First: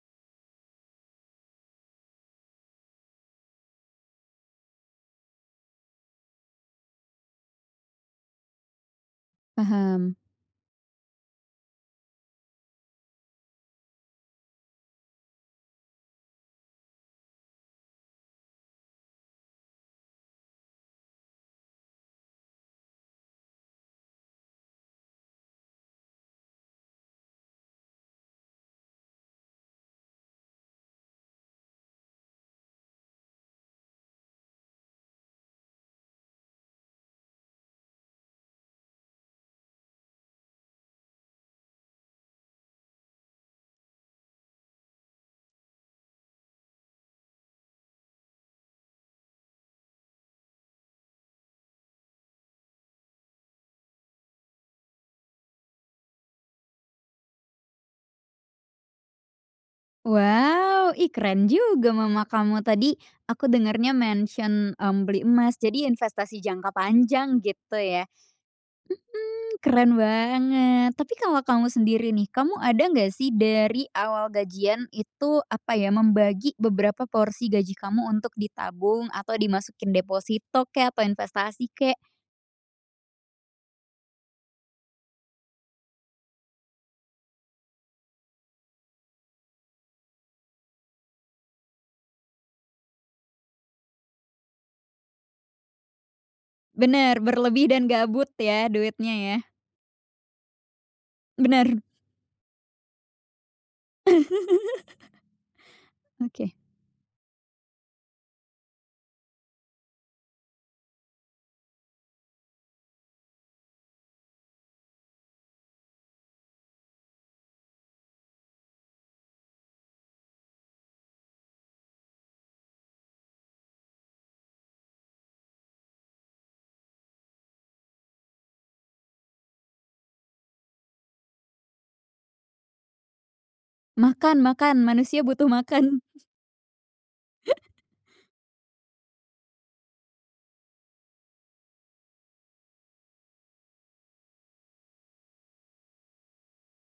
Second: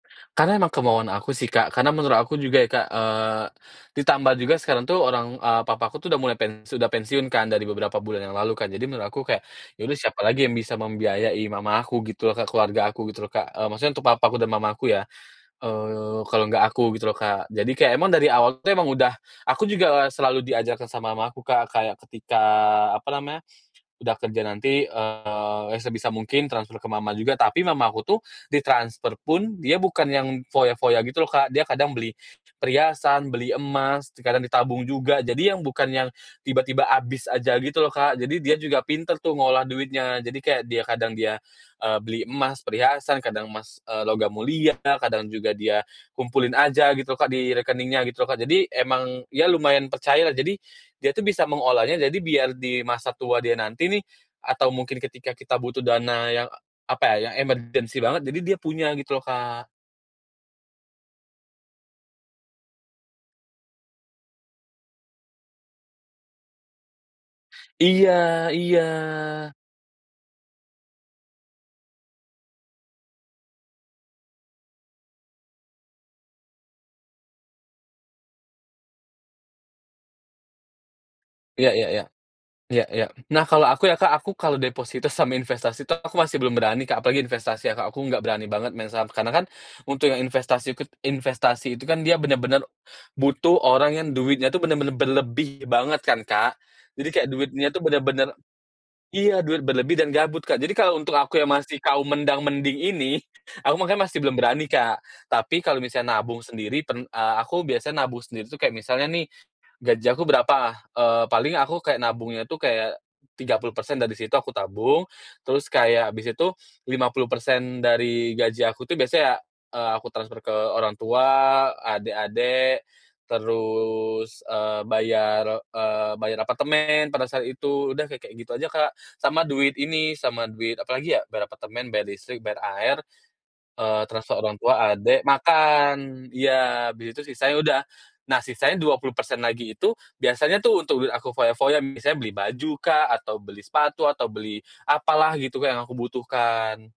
Karena emang kemauan aku sih Kak, karena menurut aku juga ya, Kak, eee, ditambah juga sekarang tuh orang eee, papaku tuh udah mulai pen sudah pensiun kan, dari beberapa bulan yang lalu kan. Jadi menurut aku kayak, ya udah Paham. siapa lagi yang bisa membiayai mama aku gitu loh Kak, keluarga aku gitu loh Kak, eee, maksudnya untuk papa aku dan Mama aku ya, eee, kalau enggak aku gitu loh, Kak. Jadi kayak emang dari awal tuh emang udah aku juga selalu diajarkan sama mamaku Kak kayak ketika, apa namanya, udah kerja nanti, eee, sebisa mungkin transfer ke mama juga. Tapi mamaku tuh ditransfer pun dia bukan yang foya-foya gitu loh Kak, dia kadang beli perhiasan, beli emas, kadang ditabung juga, jadi yang bukan yang tiba-tiba habis aja gitu loh, Kak. Jadi dia juga pinter tuh ngolah duitnya jadi kayak dia kadang dia, eee, beli emas perhiasan, kadang emas, eee, logam mulia lah, kadang juga dia kumpulin aja gitu loh Kak di rekeningnya gitu loh, Kak. Jadi emang ya lumayan percaya lah, jadi dia tuh bisa mengolahnya, jadi biar di masa tua dia nanti nih, atau mungkin ketika kita butuh dana yang, apa ya, emergency banget, jadi dia punya gitu loh, Kak. Wow, ih keren juga mama kamu. Tadi, aku dengernya mention, mmm, beli emas, jadi investasi jangka panjang gitu ya. Mhm, Iya iya. keren banget, tapi kalo kamu sendiri nih, kamu ada nggak sih dari awal gajian itu, apa ya, membagi beberapa porsi gaji kamu untuk ditabung atau dimasukin deposito kek atau investasi Ya ya kek? ya. Ya ya. Nah kalau aku ya Kak, aku kalau deposito sama investasi tuh aku masih belum berani Kak, apalagi investasi ya, Kak. Aku nggak berani banget main saham, karena kan untuk yang investasi ke investasi itu kan dia bener-bener butuh orang yang duitnya tuh bener-bener berlebih banget kan, Kak. Jadi Bener, kayak berlebih duitnya dan tuh gabut bener-bener ya, duitnya ya. iya duit berlebih dan gabut, Kak. Jadi kalau untuk aku yang masih Bener. kaum mendang-mending ini, aku makanya masih belum berani, Kak. Tapi kalau misalnya nabung Oke. sendiri pen eee, aku biasanya nabung sendiri tuh kayak misalnya nih, gaji aku berapa? Eee, paling aku kayak nabungnya tuh kayak 30% dari situ aku tabung, terus kayak habis itu 50% dari gaji aku tuh biasanya, eee, aku transfer ke orang tua, adik-adik terus, eee, bayar, eee, bayar apartemen, pada saat itu, udah kayak kayak gitu aja, Kak. Sama duit ini sama duit apalagi ya? Bayar apartemen, bayar listrik, bayar air, eee, transfer Makan orang makan, tua, manusia adek, butuh makan. makan, iya, abis itu sisanya udah. Nah, sisanya 20% lagi itu biasanya tuh untuk aku foya-foya, misalnya beli baju kah, atau beli sepatu, atau beli apalah gitu Kak yang aku butuhkan.